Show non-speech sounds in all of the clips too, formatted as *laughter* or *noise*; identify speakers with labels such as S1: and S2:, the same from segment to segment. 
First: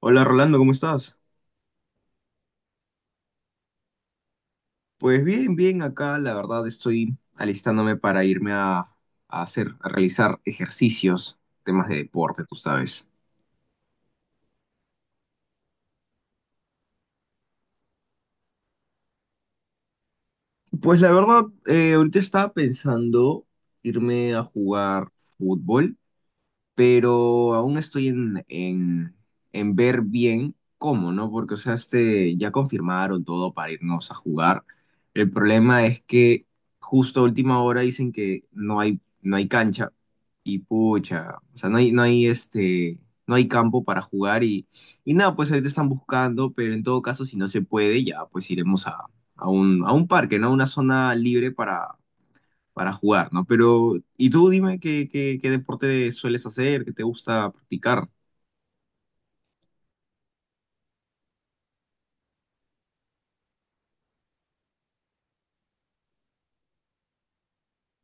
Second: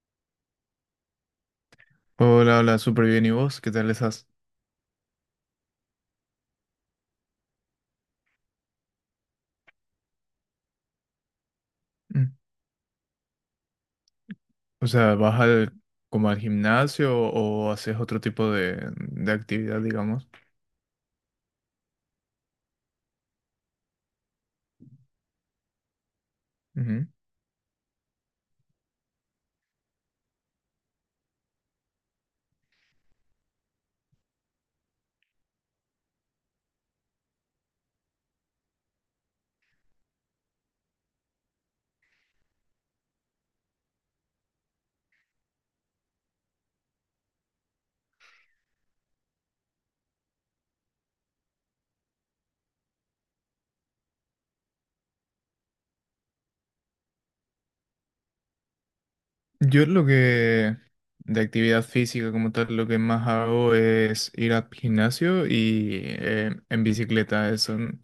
S1: Hola Rolando, ¿cómo estás?
S2: Hola, hola, súper bien. ¿Y vos? ¿Qué tal estás?
S1: Pues bien, bien, acá la verdad estoy alistándome para irme a realizar ejercicios, temas de
S2: Mm.
S1: deporte, tú sabes.
S2: O sea, ¿vas como al gimnasio o haces otro tipo de actividad, digamos?
S1: Pues la verdad, ahorita estaba pensando irme a jugar fútbol pero aún estoy en ver bien cómo, ¿no? Porque, o sea, este, ya confirmaron todo para irnos a jugar. El problema es que justo a última hora dicen que no hay cancha y pucha, o sea, no hay campo para jugar y nada, pues ahorita están buscando, pero en todo caso, si no se puede, ya pues iremos a un parque, ¿no? Una zona libre para jugar, ¿no? Pero, y tú dime qué deporte sueles hacer, qué te gusta practicar.
S2: Yo lo que de actividad física como tal, lo que más hago es ir al gimnasio y en bicicleta. eh, Son,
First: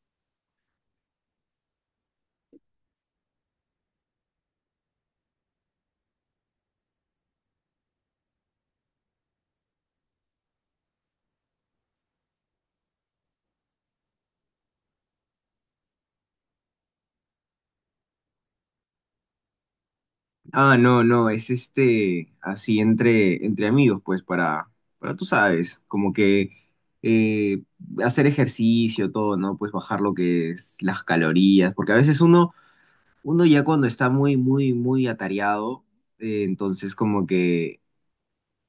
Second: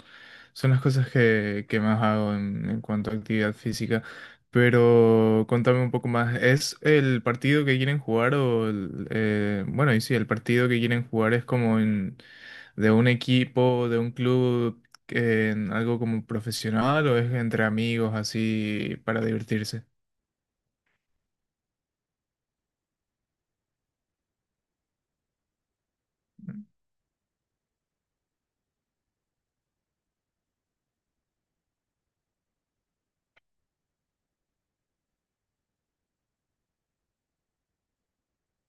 S2: son las cosas que más hago en cuanto a actividad física. Pero contame un poco más. ¿Es el partido que quieren jugar o bueno, y sí, el partido que quieren jugar es de un equipo, de un club, en algo como profesional o es entre amigos así para divertirse?
S1: Ah, no, no, es este, así entre amigos, pues para tú sabes, como que eh, hacer ejercicio, todo, ¿no? Pues bajar lo que es las calorías, porque a veces uno ya cuando está muy, muy, muy atareado, entonces como que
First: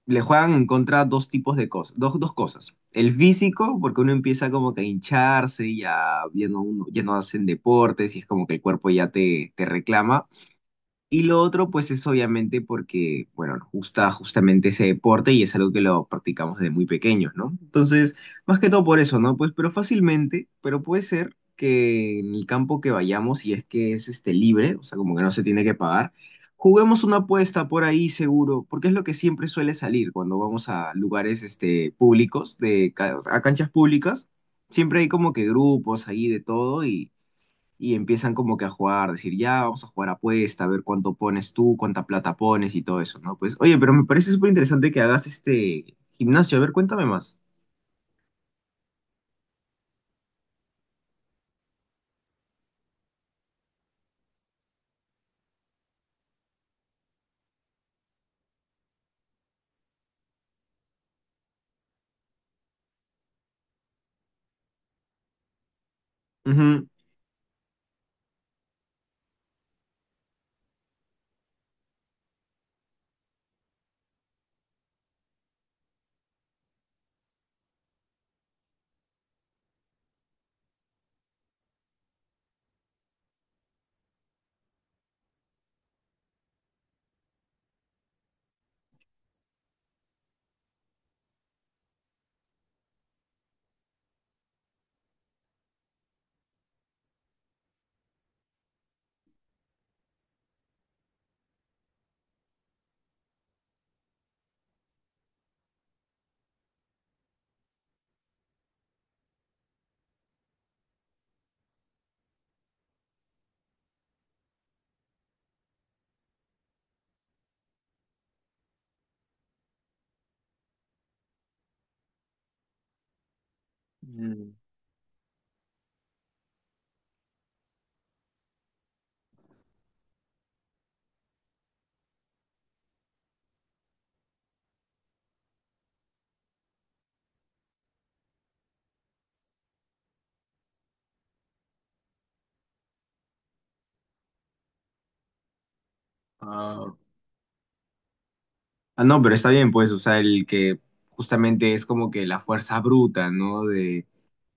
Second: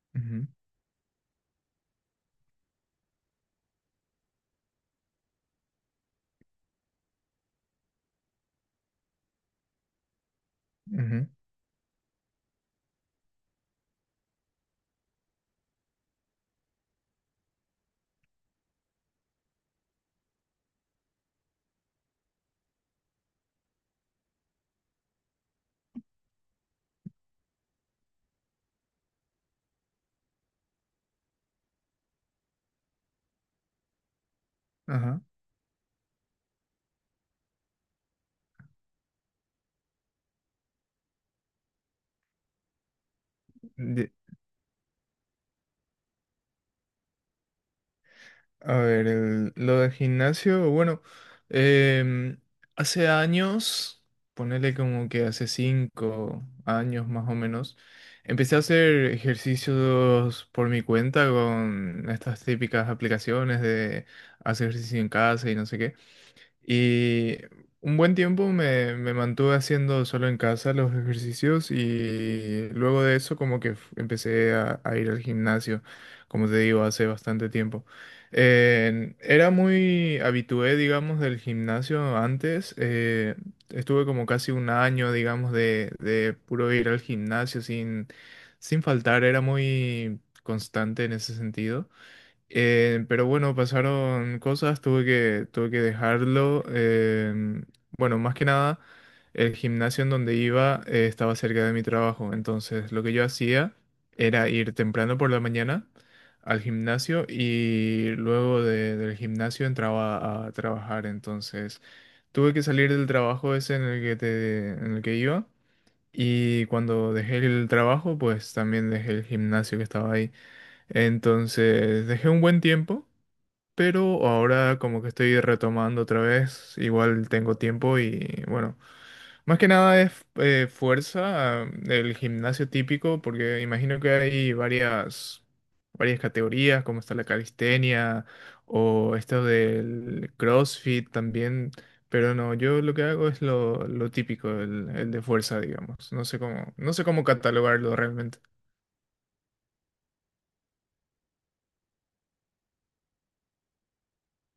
S1: le
S2: Ujú,
S1: juegan en contra dos tipos de cosas, dos cosas. El físico, porque uno empieza como que a hincharse y ya, ya no, ya no hacen deportes y es como que el cuerpo ya te reclama. Y
S2: ujú.
S1: lo otro, pues es obviamente porque, bueno, nos gusta justamente ese deporte y es algo que lo practicamos desde muy pequeños, ¿no? Entonces, más que todo por eso, ¿no? Pues, pero fácilmente, pero puede ser que en el campo que vayamos, si es que es este libre, o sea, como que no se tiene que pagar, juguemos una apuesta por ahí seguro, porque es lo que siempre suele salir cuando vamos a lugares este, públicos, de, a canchas públicas, siempre hay
S2: Ajá.
S1: como que grupos ahí de todo y empiezan como que a jugar, decir, ya, vamos a jugar apuesta, a ver cuánto pones tú, cuánta plata pones y todo eso, ¿no? Pues, oye, pero me
S2: Ye-
S1: parece súper interesante que hagas este gimnasio, a ver, cuéntame más.
S2: A ver, lo de gimnasio, bueno, em, hace años, ponele como que hace 5 años más o menos, empecé a hacer ejercicios por mi cuenta con estas típicas aplicaciones de hacer ejercicio en casa y no sé qué.
S1: Ujú.
S2: Y un buen tiempo me mantuve haciendo solo en casa los ejercicios, y luego de eso como que empecé a ir al gimnasio, como te digo, hace bastante tiempo. Era muy habitué, digamos, del gimnasio antes. Estuve como casi un año, digamos, de puro ir al gimnasio sin faltar. Era muy constante en ese sentido. Pero bueno, pasaron cosas, tuve que dejarlo. Bueno, más que nada, el gimnasio en donde iba, estaba cerca de mi trabajo. Entonces, lo que yo hacía era ir temprano por la mañana al gimnasio y luego del gimnasio entraba a trabajar. Entonces, tuve que salir del trabajo ese, en el que iba. Y cuando dejé el trabajo, pues también dejé el gimnasio que estaba ahí. Entonces, dejé un buen tiempo, pero
S1: Mm,
S2: ahora como que estoy retomando otra vez, igual tengo tiempo y bueno, más que nada es fuerza, el gimnasio típico, porque imagino que hay varias categorías, como está la calistenia o esto del CrossFit también, pero no, yo lo que hago es lo típico, el de fuerza, digamos, no sé cómo, no
S1: ah,
S2: sé cómo catalogarlo realmente.
S1: Ah, no, pero está bien, pues, o sea, el que justamente es como que la fuerza bruta, ¿no? De,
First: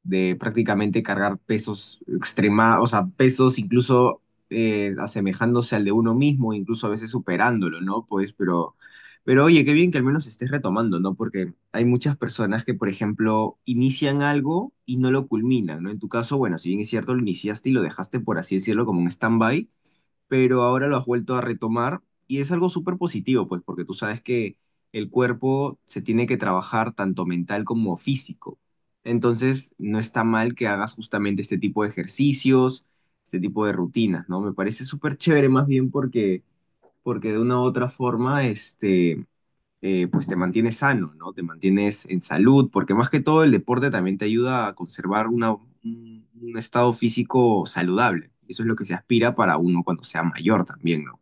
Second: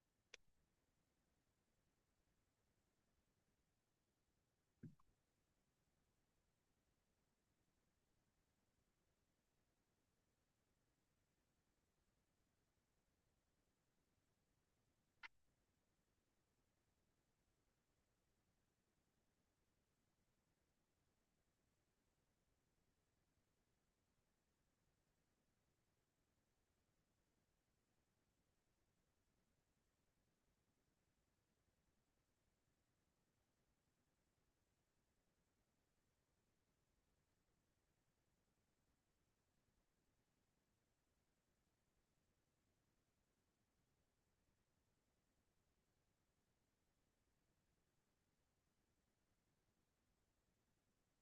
S1: de prácticamente cargar pesos extrema, o sea, pesos incluso asemejándose al de uno mismo, incluso a veces superándolo, ¿no? Pues, pero oye, qué bien que al menos estés retomando, ¿no? Porque hay muchas personas que, por ejemplo, inician algo y no lo culminan, ¿no? En tu caso, bueno, si bien es cierto, lo iniciaste y lo dejaste, por así decirlo, como un stand-by, pero ahora lo has vuelto a retomar y es algo súper positivo, pues, porque tú sabes que el cuerpo se tiene que trabajar tanto mental como físico. Entonces, no está mal que hagas justamente este tipo de ejercicios, este tipo de rutinas, ¿no? Me parece súper chévere más bien porque de una u otra forma, este, pues te mantienes sano, ¿no? Te mantienes en salud, porque más que todo el deporte también te ayuda a conservar un estado físico saludable. Eso es lo que se aspira para uno cuando sea mayor también, ¿no?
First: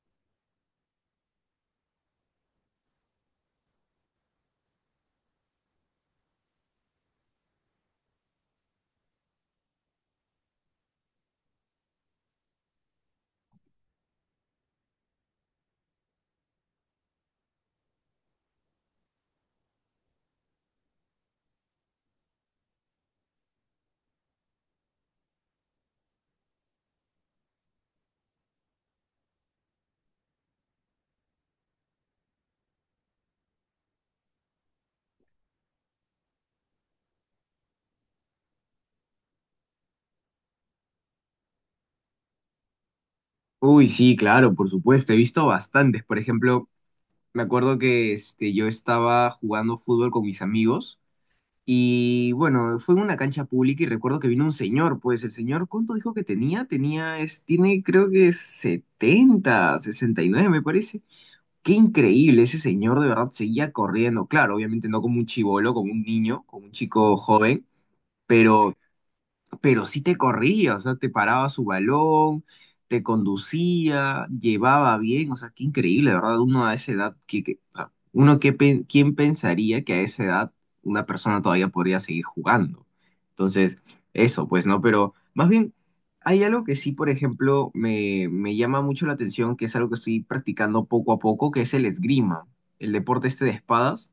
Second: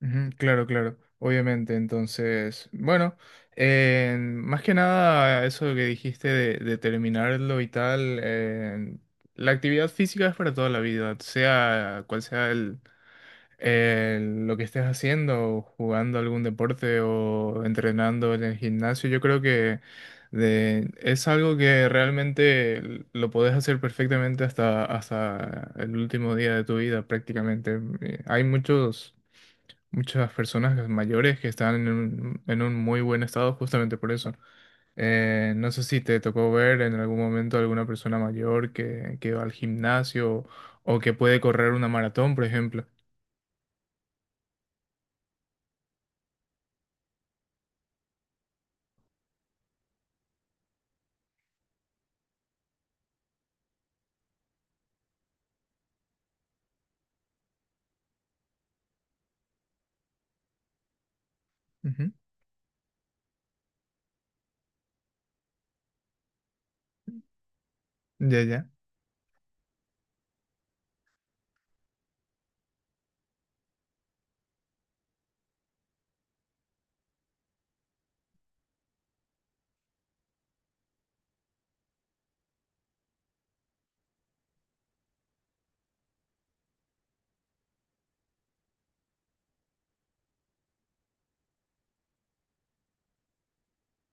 S2: Ujú, claro, claro, obviamente. Entonces, bueno, más que nada eso que dijiste de terminarlo y tal, la actividad física es para toda la vida, sea cual sea lo que estés haciendo, jugando algún deporte o entrenando en el gimnasio. Yo creo que es algo que realmente lo podés hacer perfectamente hasta el último día de tu vida prácticamente. Hay muchos muchas personas mayores que están en un muy buen estado justamente por eso. No sé si te tocó ver en algún momento alguna persona mayor que va al gimnasio o que puede correr una maratón, por ejemplo.
S1: Uy, sí, claro, por supuesto. He visto bastantes. Por ejemplo, me acuerdo que este, yo estaba jugando fútbol con mis amigos y bueno, fue en una cancha pública y recuerdo que vino un señor. Pues el señor, ¿cuánto dijo que tenía? Tiene creo que 70 69 me parece. Qué
S2: Ujú,
S1: increíble, ese señor de verdad seguía corriendo. Claro, obviamente no como un chibolo, como un niño, como un chico joven,
S2: ya, ya.
S1: pero pero sí te corría, o sea, te paraba su balón, te conducía, llevaba bien, o sea, qué increíble, de ¿verdad? Uno a esa edad, o sea, uno que, ¿quién pensaría que a esa edad una persona todavía podría seguir jugando? Entonces, eso, pues, ¿no? Pero más bien, hay algo que sí, por ejemplo, me llama mucho la atención, que es algo que estoy practicando poco a poco, que es el esgrima, el deporte este de espadas.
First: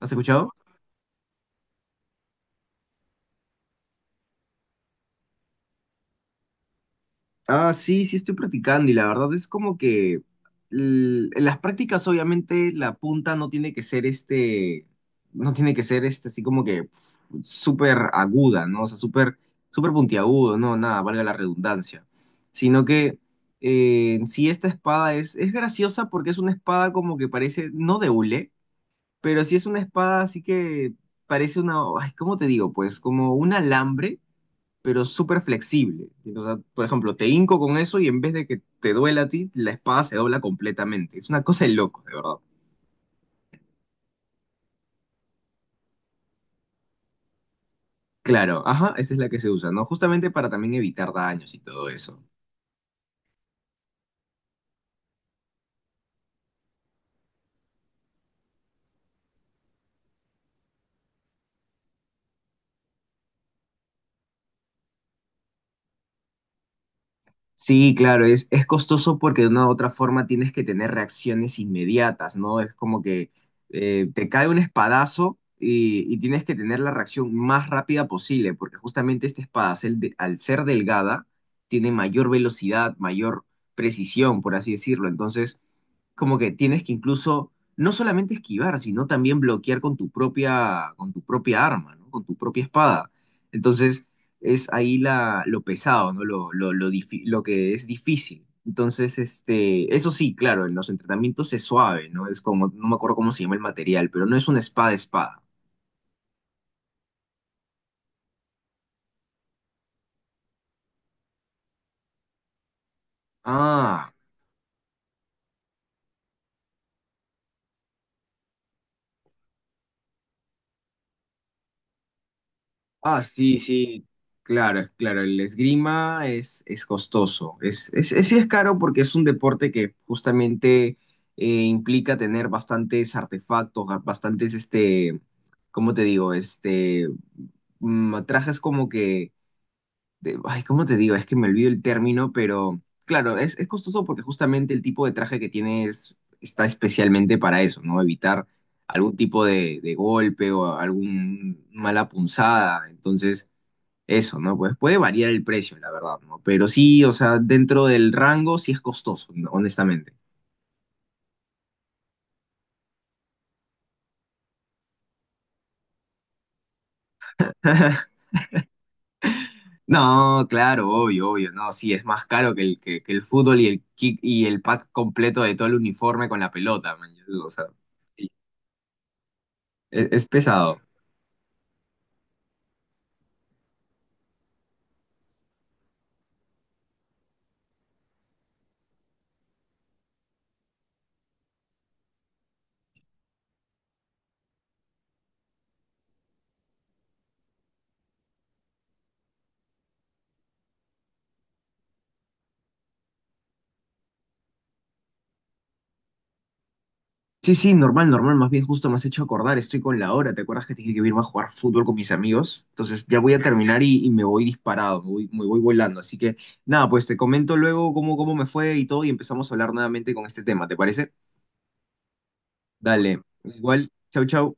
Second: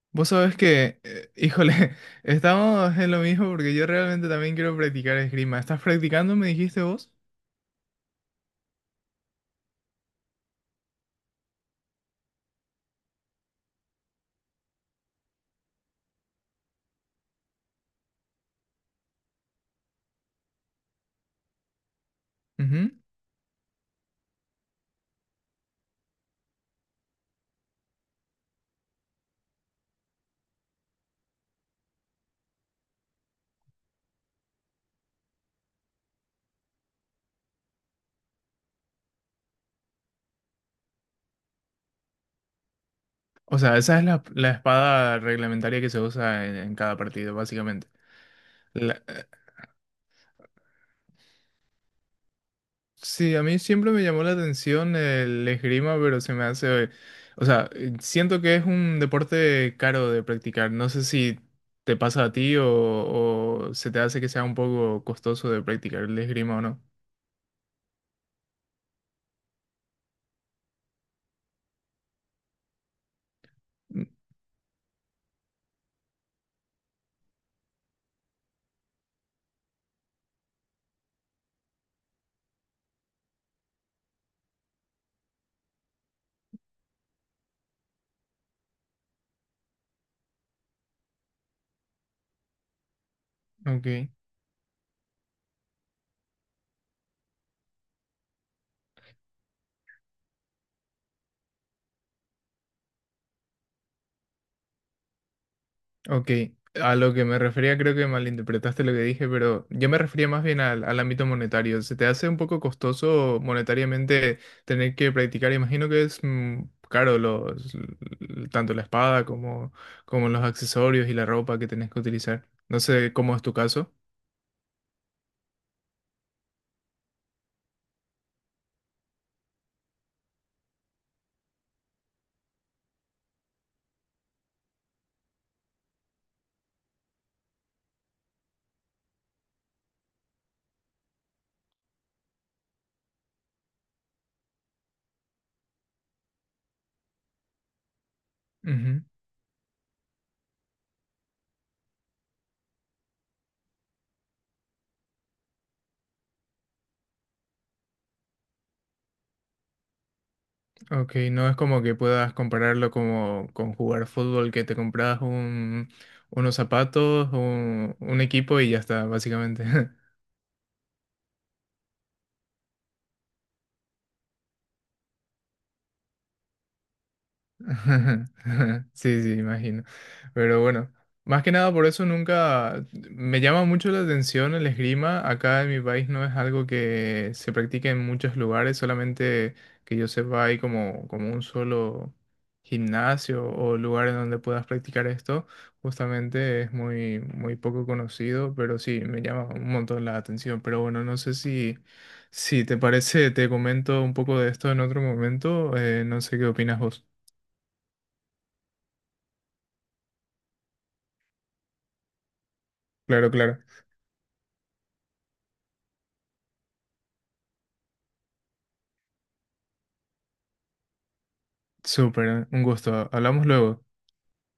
S1: ¿Has
S2: Vos
S1: escuchado?
S2: sabés que, híjole, *laughs* estamos en lo mismo porque yo realmente también quiero practicar esgrima. ¿Estás practicando, me dijiste vos?
S1: Ah, sí, sí estoy practicando y la verdad es como que en las prácticas obviamente la punta no tiene que ser este, no tiene que ser este así como que súper aguda, ¿no? O sea, súper, súper puntiagudo, no, nada, valga la redundancia. Sino
S2: Ujú.
S1: que en sí esta espada es graciosa porque es una espada como que parece, no de hule, pero sí es una espada así que parece una, ay, ¿cómo te digo? Pues como un alambre pero súper flexible. O sea, por ejemplo, te hinco con eso y en vez de que te duela a ti, la espada se dobla completamente. Es una cosa de loco, de verdad.
S2: O sea, esa es la espada reglamentaria que se usa en cada partido, básicamente.
S1: Claro, ajá, esa es la que se usa, ¿no? Justamente para también evitar daños y todo eso.
S2: Sí, a mí siempre me llamó la atención el esgrima, pero se me hace, o sea, siento que es un deporte caro de practicar. No sé si te pasa a ti o se te hace que sea un poco costoso de practicar el esgrima o no.
S1: Sí, claro, es costoso porque de una u otra forma tienes que tener reacciones inmediatas, ¿no? Es como que
S2: Mm.
S1: te cae un espadazo y tienes que tener la reacción más rápida posible, porque justamente este espadacel, de- al ser delgada, tiene mayor velocidad, mayor precisión, por así decirlo. Entonces, como que tienes que incluso no solamente esquivar, sino también bloquear con tu propia, arma, ¿no? Con tu propia espada.
S2: Ok.
S1: Entonces, es ahí lo pesado, ¿no? Lo que es difícil. Entonces, este, eso sí, claro, en los entrenamientos es suave, ¿no? Es como, no me acuerdo cómo se llama el material, pero no es una espada espada.
S2: Ok, a lo que me refería creo que malinterpretaste lo que dije, pero yo me refería más bien al ámbito monetario. ¿Se te hace un poco costoso
S1: Ah,
S2: monetariamente tener que practicar? Imagino que es caro, tanto la espada como los accesorios y la ropa que tenés que utilizar. No sé
S1: ah,
S2: cómo es tu
S1: sí,
S2: caso.
S1: sí. Claro, es claro, el esgrima es costoso. Sí es caro porque es un deporte que justamente implica tener bastantes artefactos, bastantes, este, ¿cómo te digo? Este, trajes como que ay, ¿cómo te digo? Es que me olvido el término, pero claro, es costoso porque justamente el tipo de traje que tienes está especialmente para eso, ¿no? Evitar
S2: Ujú,
S1: algún tipo de golpe o algún mala punzada. Entonces, eso, ¿no? Pues puede variar el precio, la verdad, ¿no? Pero sí, o sea, dentro del rango sí es costoso, ¿no? honestamente.
S2: ok, no es como que puedas compararlo como con jugar fútbol, que te compras unos zapatos, un,
S1: *laughs*
S2: un equipo y ya está, básicamente. *laughs*
S1: No, claro, obvio, obvio, no, sí, es más caro que el, que el fútbol y el kick y el pack completo de todo el uniforme con la pelota, man. O sea, sí,
S2: *laughs* Sí, sí, imagino.
S1: es
S2: Pero
S1: pesado.
S2: bueno, más que nada por eso nunca me llama mucho la atención el esgrima. Acá en mi país no es algo que se practique en muchos lugares, solamente que yo sepa hay como un solo gimnasio o lugar en donde puedas practicar esto. Justamente es muy, muy poco conocido, pero sí, me llama un montón la atención. Pero bueno, no sé si te parece, te comento un poco de esto en otro momento. No sé qué opinas vos.
S1: Sí, sí, normal, normal, más bien justo me has hecho acordar, estoy con la hora, ¿te acuerdas que te dije que iba a jugar fútbol con mis amigos? Entonces ya
S2: Claro,
S1: voy a
S2: claro.
S1: terminar y me voy disparado, me voy volando, así que nada, pues te comento luego cómo me fue y todo y empezamos a hablar nuevamente con este tema, ¿te parece?
S2: Súper, un gusto.
S1: Dale,
S2: Hablamos luego.
S1: igual, chau, chau.